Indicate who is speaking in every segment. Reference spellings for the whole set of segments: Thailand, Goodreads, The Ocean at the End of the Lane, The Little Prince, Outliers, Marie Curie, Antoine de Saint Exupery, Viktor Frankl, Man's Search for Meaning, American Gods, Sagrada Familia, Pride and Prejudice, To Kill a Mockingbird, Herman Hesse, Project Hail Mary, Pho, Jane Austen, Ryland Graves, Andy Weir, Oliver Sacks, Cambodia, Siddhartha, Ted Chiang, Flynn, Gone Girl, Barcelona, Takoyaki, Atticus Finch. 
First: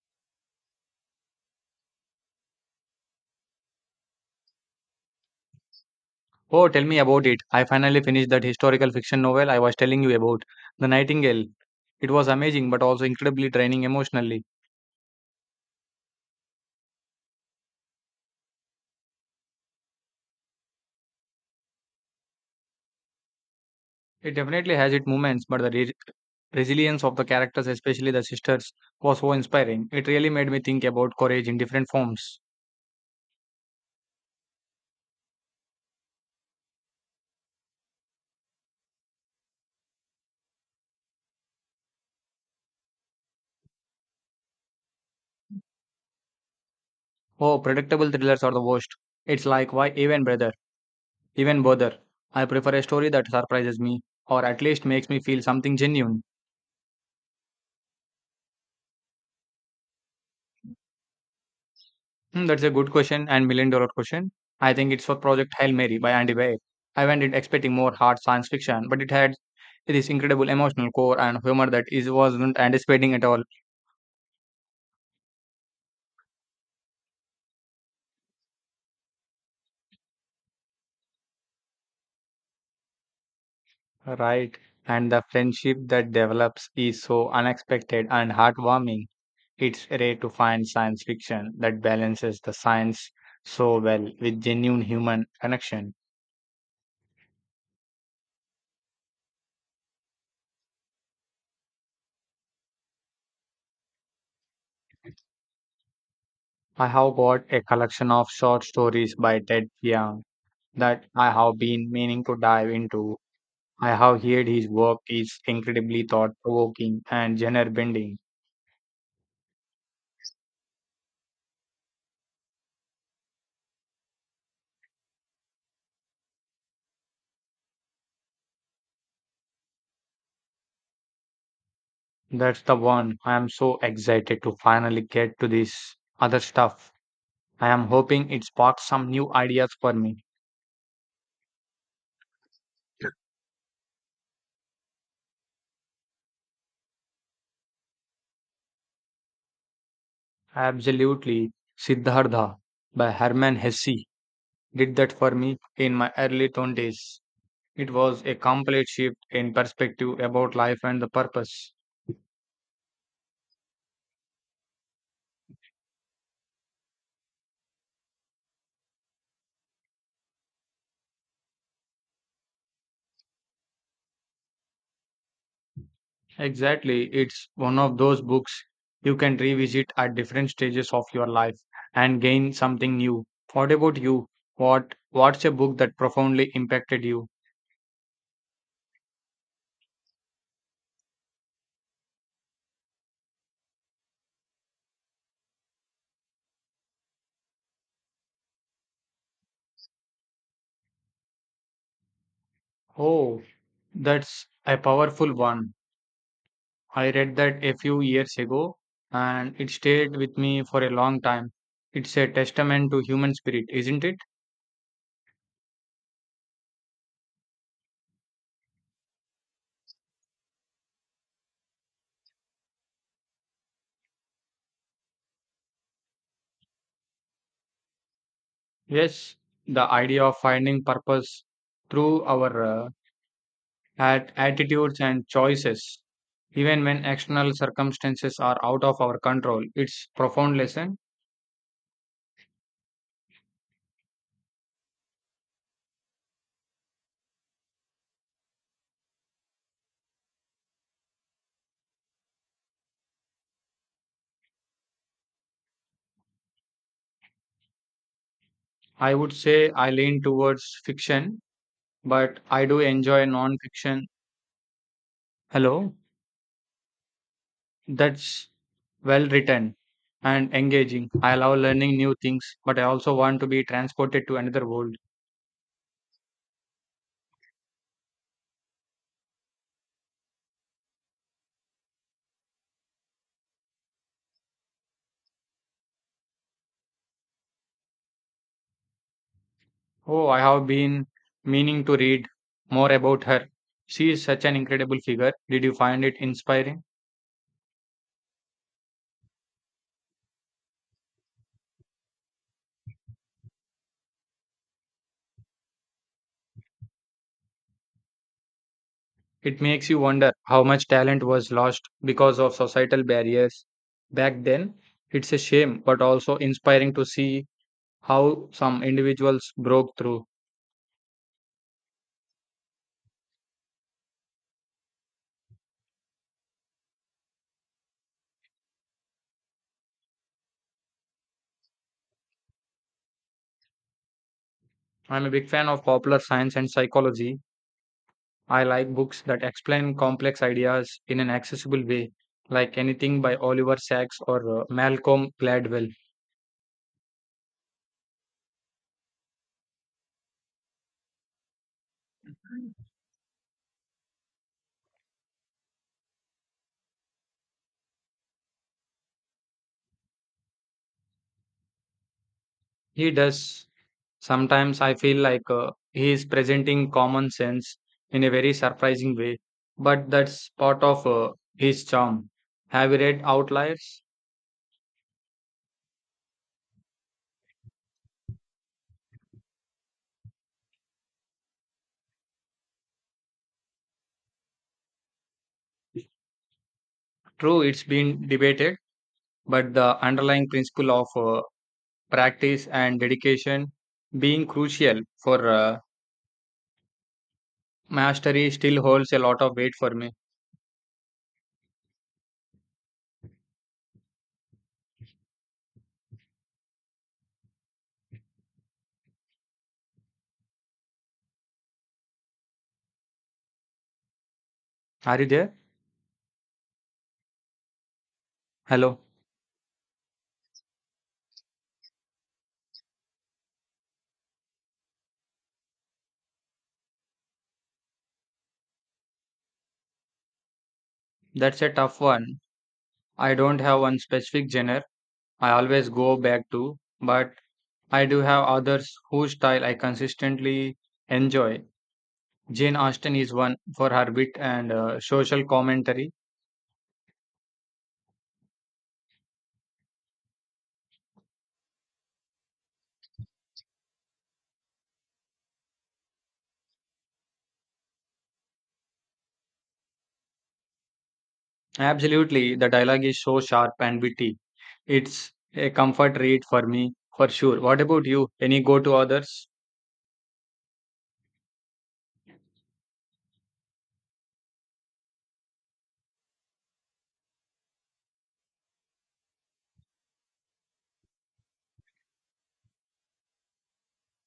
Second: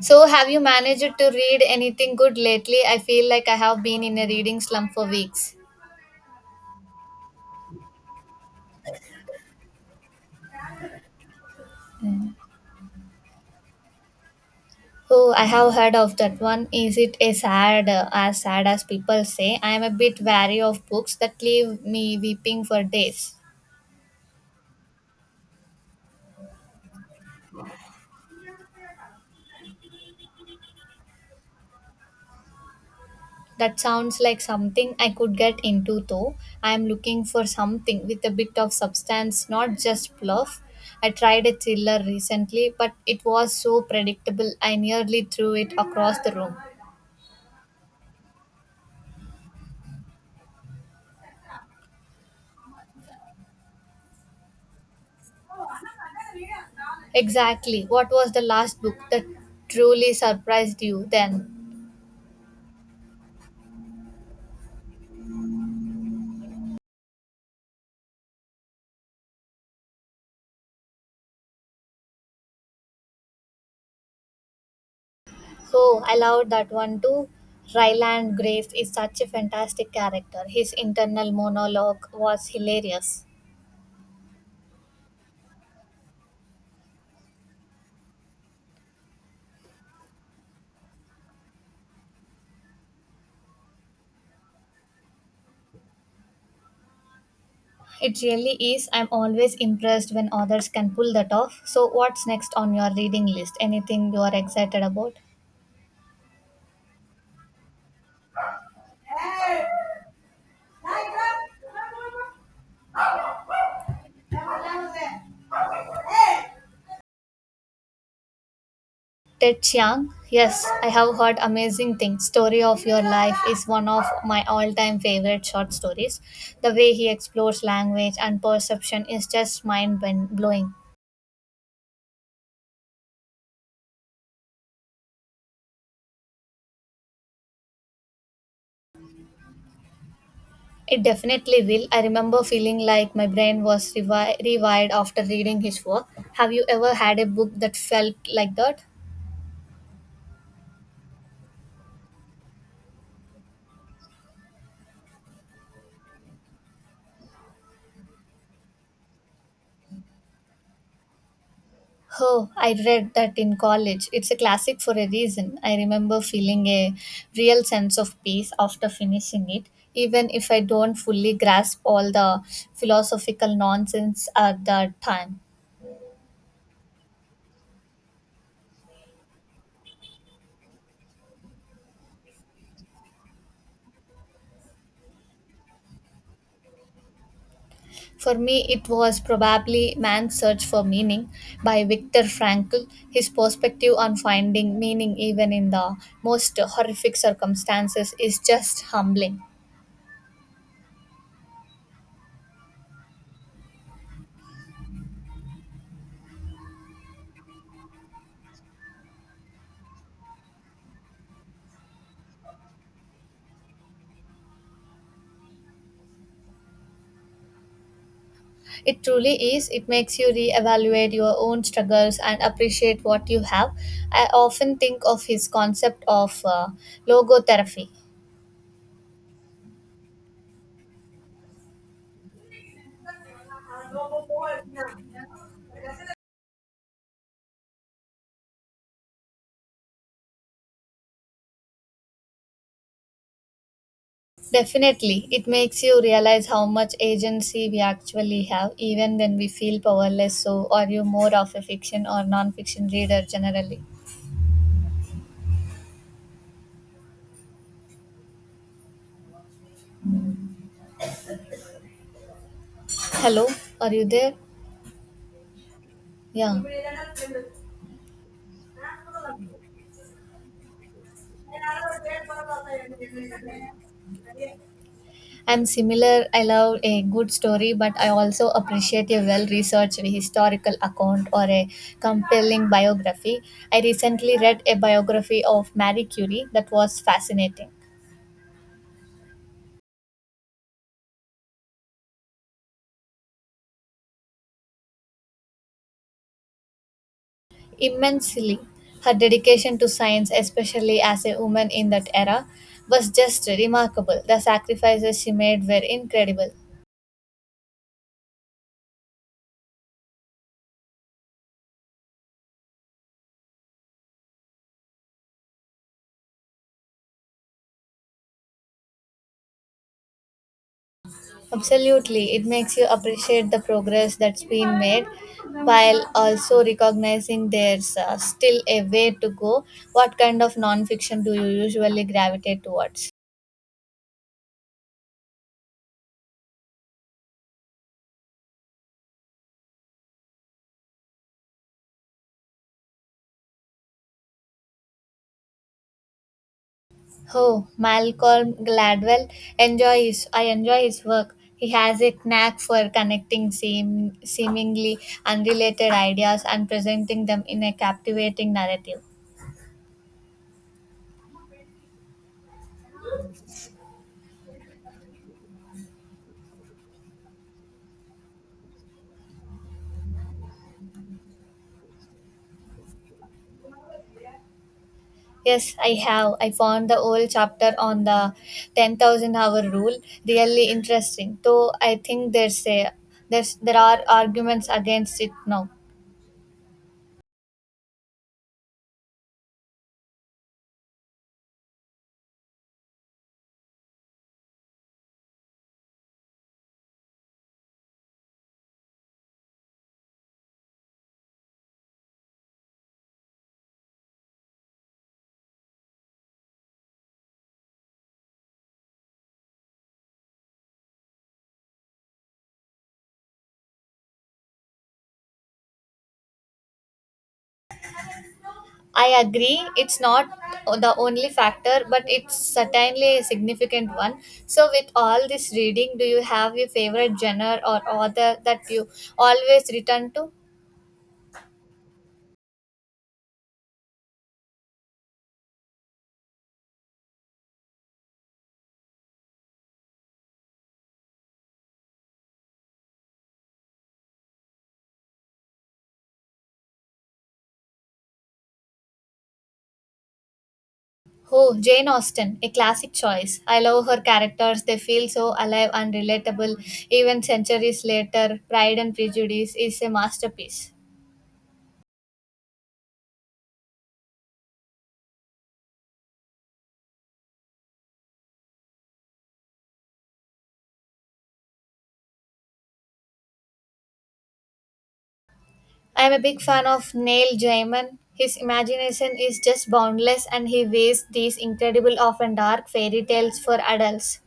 Speaker 1: So, have you managed to read anything good lately? I feel like I have been in a reading slump for weeks.
Speaker 2: Oh, tell me about it. I finally finished that historical fiction novel I was telling you about, The Nightingale. It was amazing but also incredibly draining emotionally.
Speaker 1: Oh, I have heard of that one. Is it as sad as sad as people say? I am a bit wary of books that leave me weeping for days.
Speaker 2: It definitely has its moments, but the resilience of the characters, especially the sisters, was so inspiring. It really made me think about courage in different forms.
Speaker 1: That sounds like something I could get into though. I am looking for something with a bit of substance, not just fluff. I tried a thriller recently, but it was so predictable I nearly threw it across the room.
Speaker 2: Oh, predictable thrillers are the worst. It's like, why even bother. I prefer a story that surprises me or at least makes me feel something genuine.
Speaker 1: Exactly. What was the last book that truly surprised you then?
Speaker 2: Hmm, that's a good question and million dollar question. I think it's for Project Hail Mary by Andy Weir. I went in expecting more hard science fiction, but it had this incredible emotional core and humor that is wasn't anticipating at all.
Speaker 1: Oh, I loved that one too. Ryland Graves is such a fantastic character. His internal monologue was hilarious.
Speaker 2: Right. And the friendship that develops is so unexpected and heartwarming. It's rare to find science fiction that balances the science so well with genuine human connection.
Speaker 1: It really is. I'm always impressed when others can pull that off. So, what's next on your reading list? Anything you are excited about?
Speaker 2: I have got a collection of short stories by Ted Chiang that I have been meaning to dive into. I have heard his work is incredibly thought provoking and genre bending.
Speaker 1: Ted Chiang, yes, I have heard amazing things. Story of Your Life is one of my all time favorite short stories. The way he explores language and perception is just mind blowing.
Speaker 2: That's the one I am so excited to finally get to this other stuff. I am hoping it sparks some new ideas for me.
Speaker 1: It definitely will. I remember feeling like my brain was rewired after reading his work. Have you ever had a book that felt like that?
Speaker 2: Absolutely. Siddhartha by Herman Hesse did that for me in my early 20s. It was a complete shift in perspective about life and the purpose.
Speaker 1: Oh, I read that in college. It's a classic for a reason. I remember feeling a real sense of peace after finishing it, even if I don't fully grasp all the philosophical nonsense at that time.
Speaker 2: Exactly. It's one of those books you can revisit at different stages of your life and gain something new. What about you? What's a book that profoundly impacted you?
Speaker 1: For me, it was probably Man's Search for Meaning by Viktor Frankl. His perspective on finding meaning even in the most horrific circumstances is just humbling.
Speaker 2: Oh, that's a powerful one. I read that a few years ago and it stayed with me for a long time. It's a testament to human spirit, isn't it?
Speaker 1: It truly is. It makes you reevaluate your own struggles and appreciate what you have. I often think of his concept of logotherapy.
Speaker 2: Yes, the idea of finding purpose through our at attitudes and choices, even when external circumstances are out of our control. It's profound lesson.
Speaker 1: Definitely, it makes you realize how much agency we actually have, even when we feel powerless. So, are you more of a fiction or non fiction reader generally?
Speaker 2: I would say I lean towards fiction, but I do enjoy
Speaker 1: Hello, are you
Speaker 2: non-fiction.
Speaker 1: there?
Speaker 2: Hello,
Speaker 1: Yeah.
Speaker 2: that's well written and engaging. I love learning new things, but I also want to be transported to another world.
Speaker 1: I'm similar. I love a good story, but I also appreciate a well researched historical account or a compelling biography. I recently read a biography of Marie Curie that was fascinating.
Speaker 2: Oh, I have been meaning to read more about her. She is such an incredible figure. Did you find it inspiring?
Speaker 1: Immensely, her dedication to science, especially as a woman in that era, was just remarkable. The sacrifices she made were incredible.
Speaker 2: It makes you wonder how much talent was lost because of societal barriers back then. It's a shame, but also inspiring to see how some individuals broke through.
Speaker 1: Absolutely, it makes you appreciate the progress that's been made while also recognizing there's still a way to go. What kind of non-fiction do you usually gravitate towards?
Speaker 2: I'm a big fan of popular science and psychology. I like books that explain complex ideas in an accessible way, like anything by Oliver Sacks or Malcolm Gladwell.
Speaker 1: Oh, Malcolm Gladwell I enjoy his work. He has a knack for connecting seemingly unrelated ideas and presenting them in a captivating narrative.
Speaker 2: He does. Sometimes I feel like he is presenting common sense in a very surprising way, but that's part of his charm. Have you read Outliers?
Speaker 1: Yes, I have. I found the whole chapter on the 10,000 hour rule really interesting. Though I think there's there are arguments against it now.
Speaker 2: True, it's been debated, but the underlying principle of practice and dedication being crucial for mastery still holds a lot of weight for me. Are you there? Hello.
Speaker 1: I agree it's not the only factor, but it's certainly a significant one. So with all this reading, do you have your favorite genre or author that you always return to?
Speaker 2: That's a tough one. I don't have one specific genre I always go back to, but I do have others whose style I consistently enjoy. Jane Austen is one for her wit and social commentary.
Speaker 1: Oh, Jane Austen, a classic choice. I love her characters. They feel so alive and relatable. Even centuries later, Pride and Prejudice is a masterpiece.
Speaker 2: Absolutely, the dialogue is so sharp and witty. It's a comfort read for me, for sure. What about you? Any go to authors?
Speaker 1: I am a big fan of Neil Gaiman. His imagination is just boundless and he weaves these incredible, often dark fairy tales for adults.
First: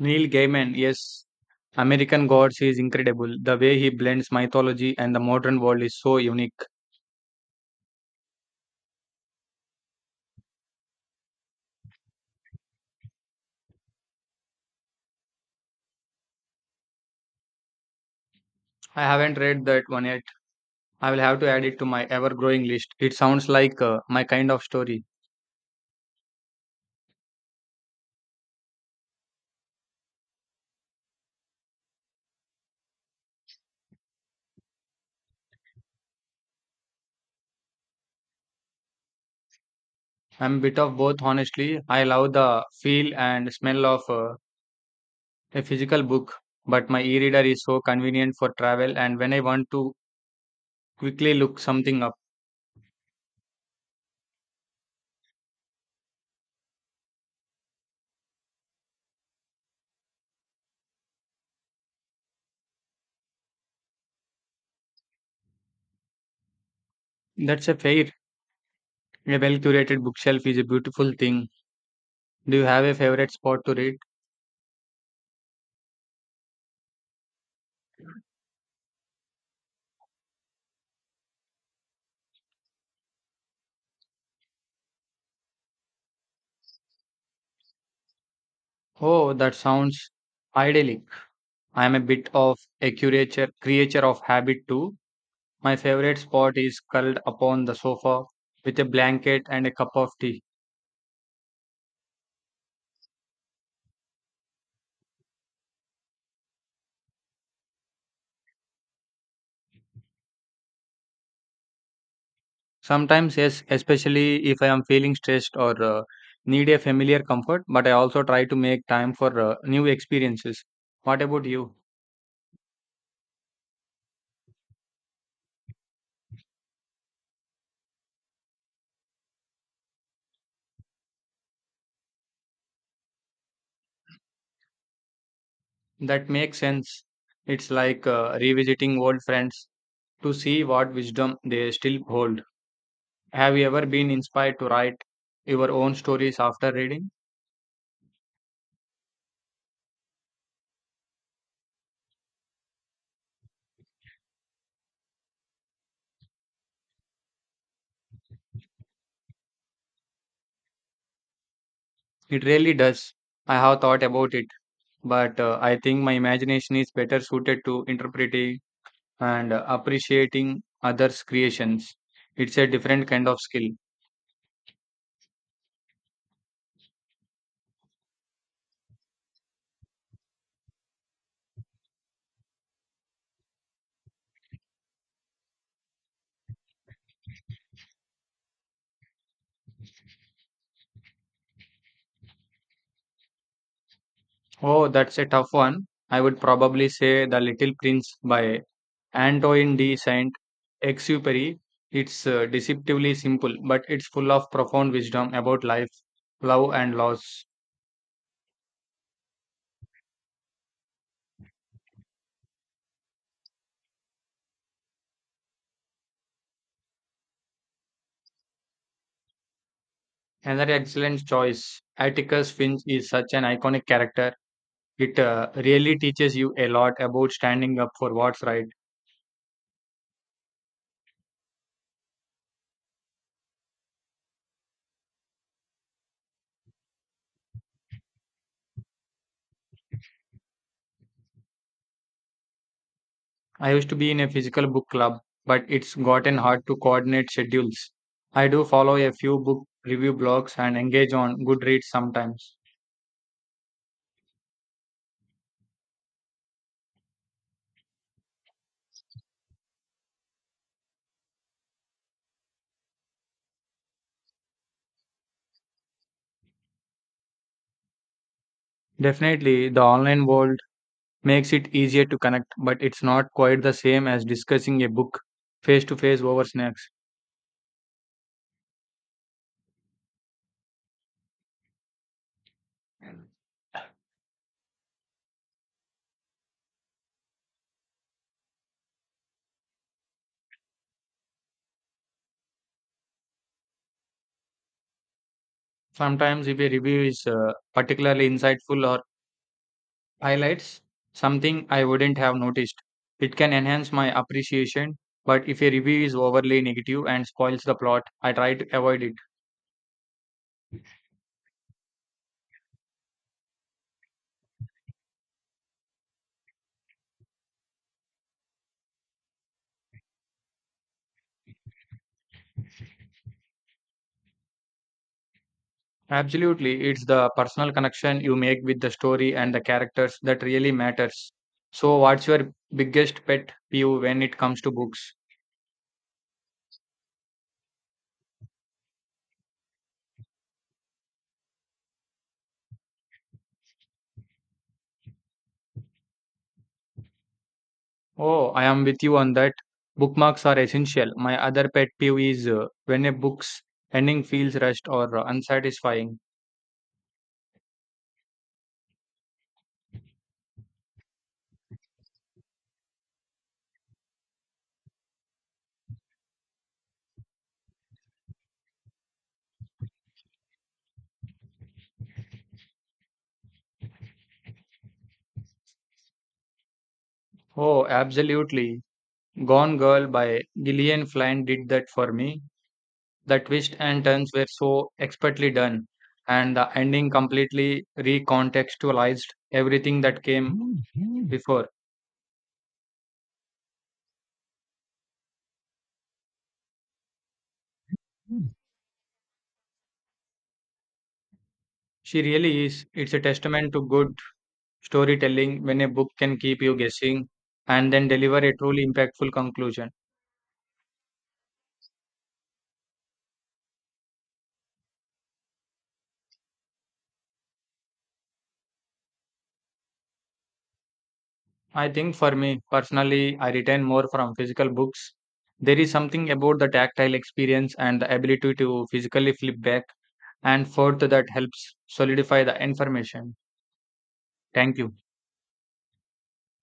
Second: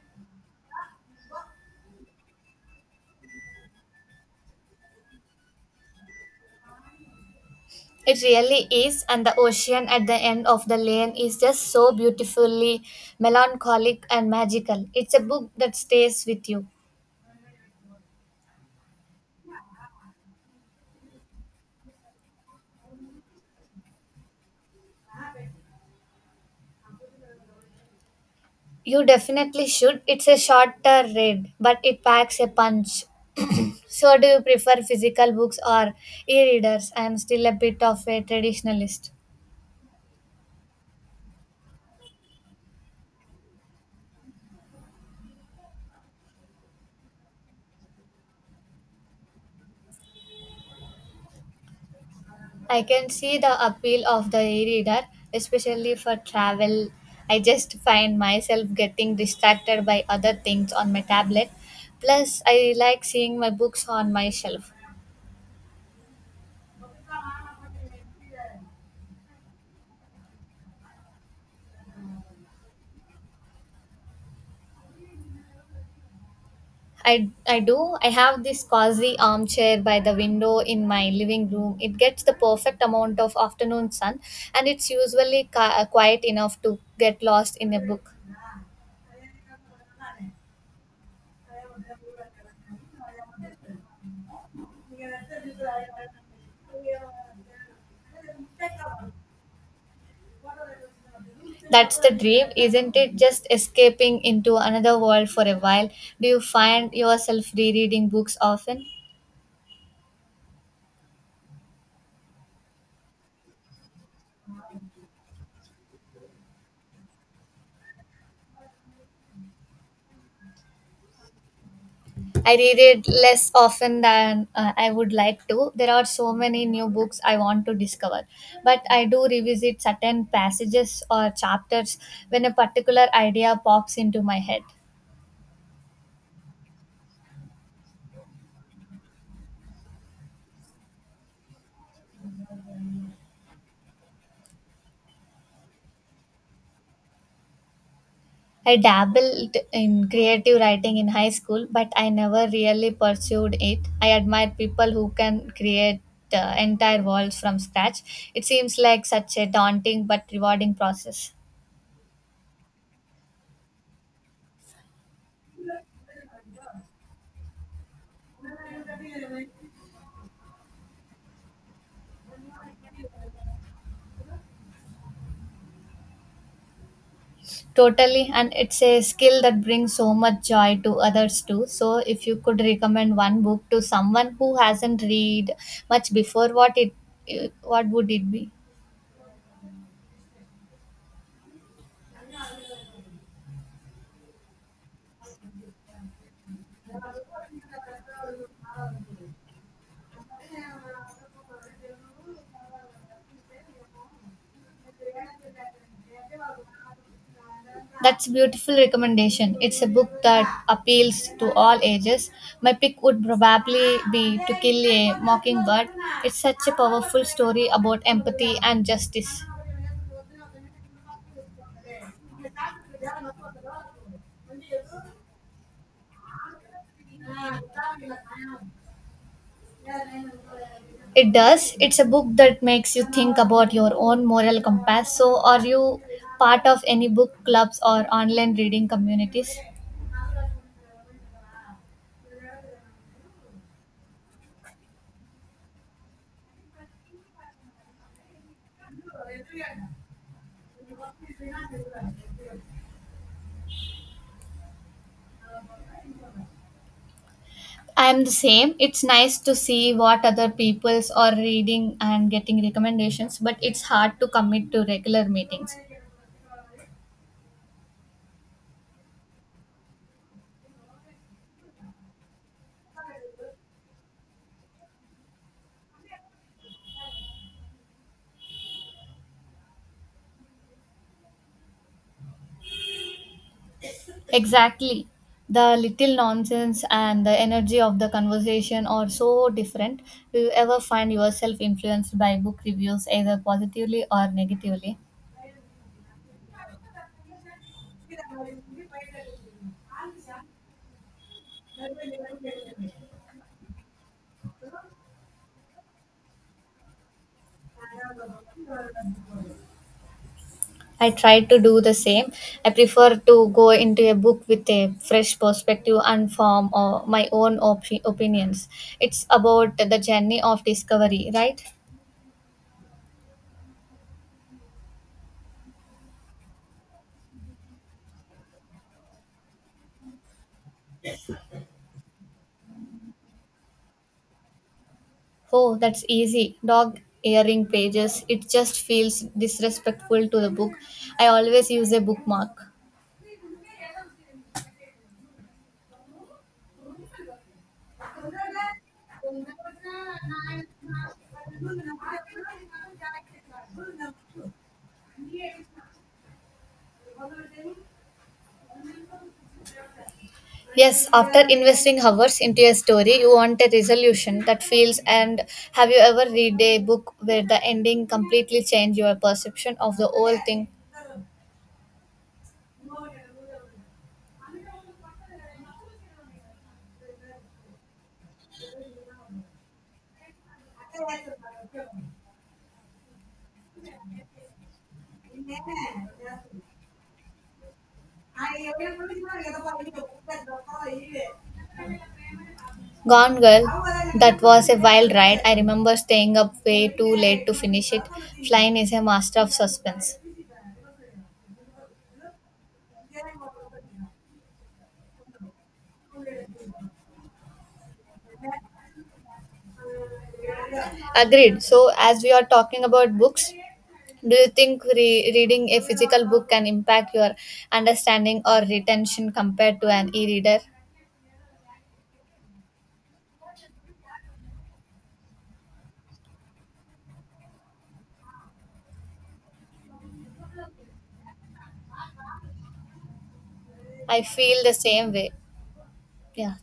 Speaker 2: Neil Gaiman, yes. American Gods is incredible. The way he blends mythology and the modern world is so unique.
Speaker 1: It really is, and the ocean at the end of the lane is just so beautifully melancholic and magical. It's a book that stays with you.
Speaker 2: I haven't read that one yet. I will have to add it to my ever growing list. It sounds like my kind of story.
Speaker 1: You definitely should. It's a shorter read, but it packs a punch. So, do you prefer physical books or e readers? I'm still a bit of a traditionalist.
Speaker 2: I'm a bit of both, honestly. I love the feel and smell of a physical book, but my e-reader is so convenient for travel and when I want to quickly look something up.
Speaker 1: I can see the appeal of the e reader, especially for travel. I just find myself getting distracted by other things on my tablet. Plus, I like seeing my books on my shelf.
Speaker 2: That's a fair. A well-curated bookshelf is a beautiful thing. Do you have a favorite spot to read?
Speaker 1: I do. I have this cozy armchair by the window in my living room. It gets the perfect amount of afternoon sun and it's usually quiet enough to get lost in a book.
Speaker 2: Oh, that sounds idyllic. I'm a bit of creature of habit too. My favorite spot is curled upon the sofa with a blanket and a cup of tea.
Speaker 1: That's the dream, isn't it? Just escaping into another world for a while. Do you find yourself rereading books often?
Speaker 2: Sometimes, yes, especially if I am feeling stressed or need a familiar comfort, but I also try to make time for new experiences. What about you?
Speaker 1: I read it less often than I would like to. There are so many new books I want to discover, but I do revisit certain passages or chapters when a particular idea pops into my head.
Speaker 2: That makes sense. It's like revisiting old friends to see what wisdom they still hold. Have you ever been inspired to write your own stories after reading?
Speaker 1: I dabbled in creative writing in high school, but I never really pursued it. I admire people who can create entire worlds from scratch. It seems like such a daunting but rewarding process.
Speaker 2: It really does. I have thought about it, but I think my imagination is better suited to interpreting and appreciating others' creations. It's a different kind of skill.
Speaker 1: Totally, and it's a skill that brings so much joy to others too. So, if you could recommend one book to someone who hasn't read much before, what it what would it be?
Speaker 2: Oh, that's a tough one. I would probably say The Little Prince by Antoine de Saint Exupery. It's deceptively simple, but it's full of profound wisdom about life, love, and loss.
Speaker 1: That's beautiful recommendation. It's a book that appeals to all ages. My pick would probably be To Kill a Mockingbird. It's such a powerful story about empathy and justice.
Speaker 2: Another excellent choice. Atticus Finch is such an iconic character. It really teaches you a lot about standing up for what's right.
Speaker 1: It does. It's a book that makes you think about your own moral compass. So, are you part of any book clubs or online reading communities?
Speaker 2: I used to be in a physical book club, but it's gotten hard to coordinate schedules. I do follow a few book review blogs and engage on Goodreads sometimes.
Speaker 1: I am the same. It's nice to see what other people's are reading and getting recommendations, but it's hard to commit to regular meetings.
Speaker 2: Definitely, the online world makes it easier to connect, but it's not quite the same as discussing a book face to face over snacks.
Speaker 1: Exactly. The little nonsense and the energy of the conversation are so different. Do you ever find yourself influenced by book reviews, either positively or negatively?
Speaker 2: Sometimes, if a review is particularly insightful or highlights something I wouldn't have noticed, it can enhance my appreciation. But if a review is overly negative and spoils the plot, I try to avoid it.
Speaker 1: I try to do the same. I prefer to go into a book with a fresh perspective and form my own opinions. It's about the journey of discovery, right?
Speaker 2: Absolutely, it's the personal connection you make with the story and the characters that really matters. So, what's your biggest pet peeve when it comes to books?
Speaker 1: Oh, that's easy. Dog earring pages. It just feels disrespectful to the book. I always use a bookmark.
Speaker 2: Oh, I am with you on that. Bookmarks are essential. My other pet peeve is when a book's ending feels rushed or unsatisfying.
Speaker 1: Yes, after investing hours into a story, you want a resolution that feels and have you ever read a book where the ending completely changed your perception of the whole thing?
Speaker 2: Oh, absolutely. Gone Girl by Gillian Flynn did that for me. The twists and turns were so expertly done, and the ending completely recontextualized everything that came before.
Speaker 1: Gone Girl, that was a wild ride. I remember staying up way too late to finish it. Flynn is a master of suspense.
Speaker 2: She really is. It's a testament to good storytelling when a book can keep you guessing and then deliver a truly impactful conclusion.
Speaker 1: Agreed. So, as we are talking about books, do you think reading a physical book can impact your understanding or retention compared to an e reader?
Speaker 2: I think for me personally, I retain more from physical books. There is something about the tactile experience and the ability to physically flip back and forth that helps solidify the information.
Speaker 1: I feel the
Speaker 2: Thank you.
Speaker 1: same way. 不要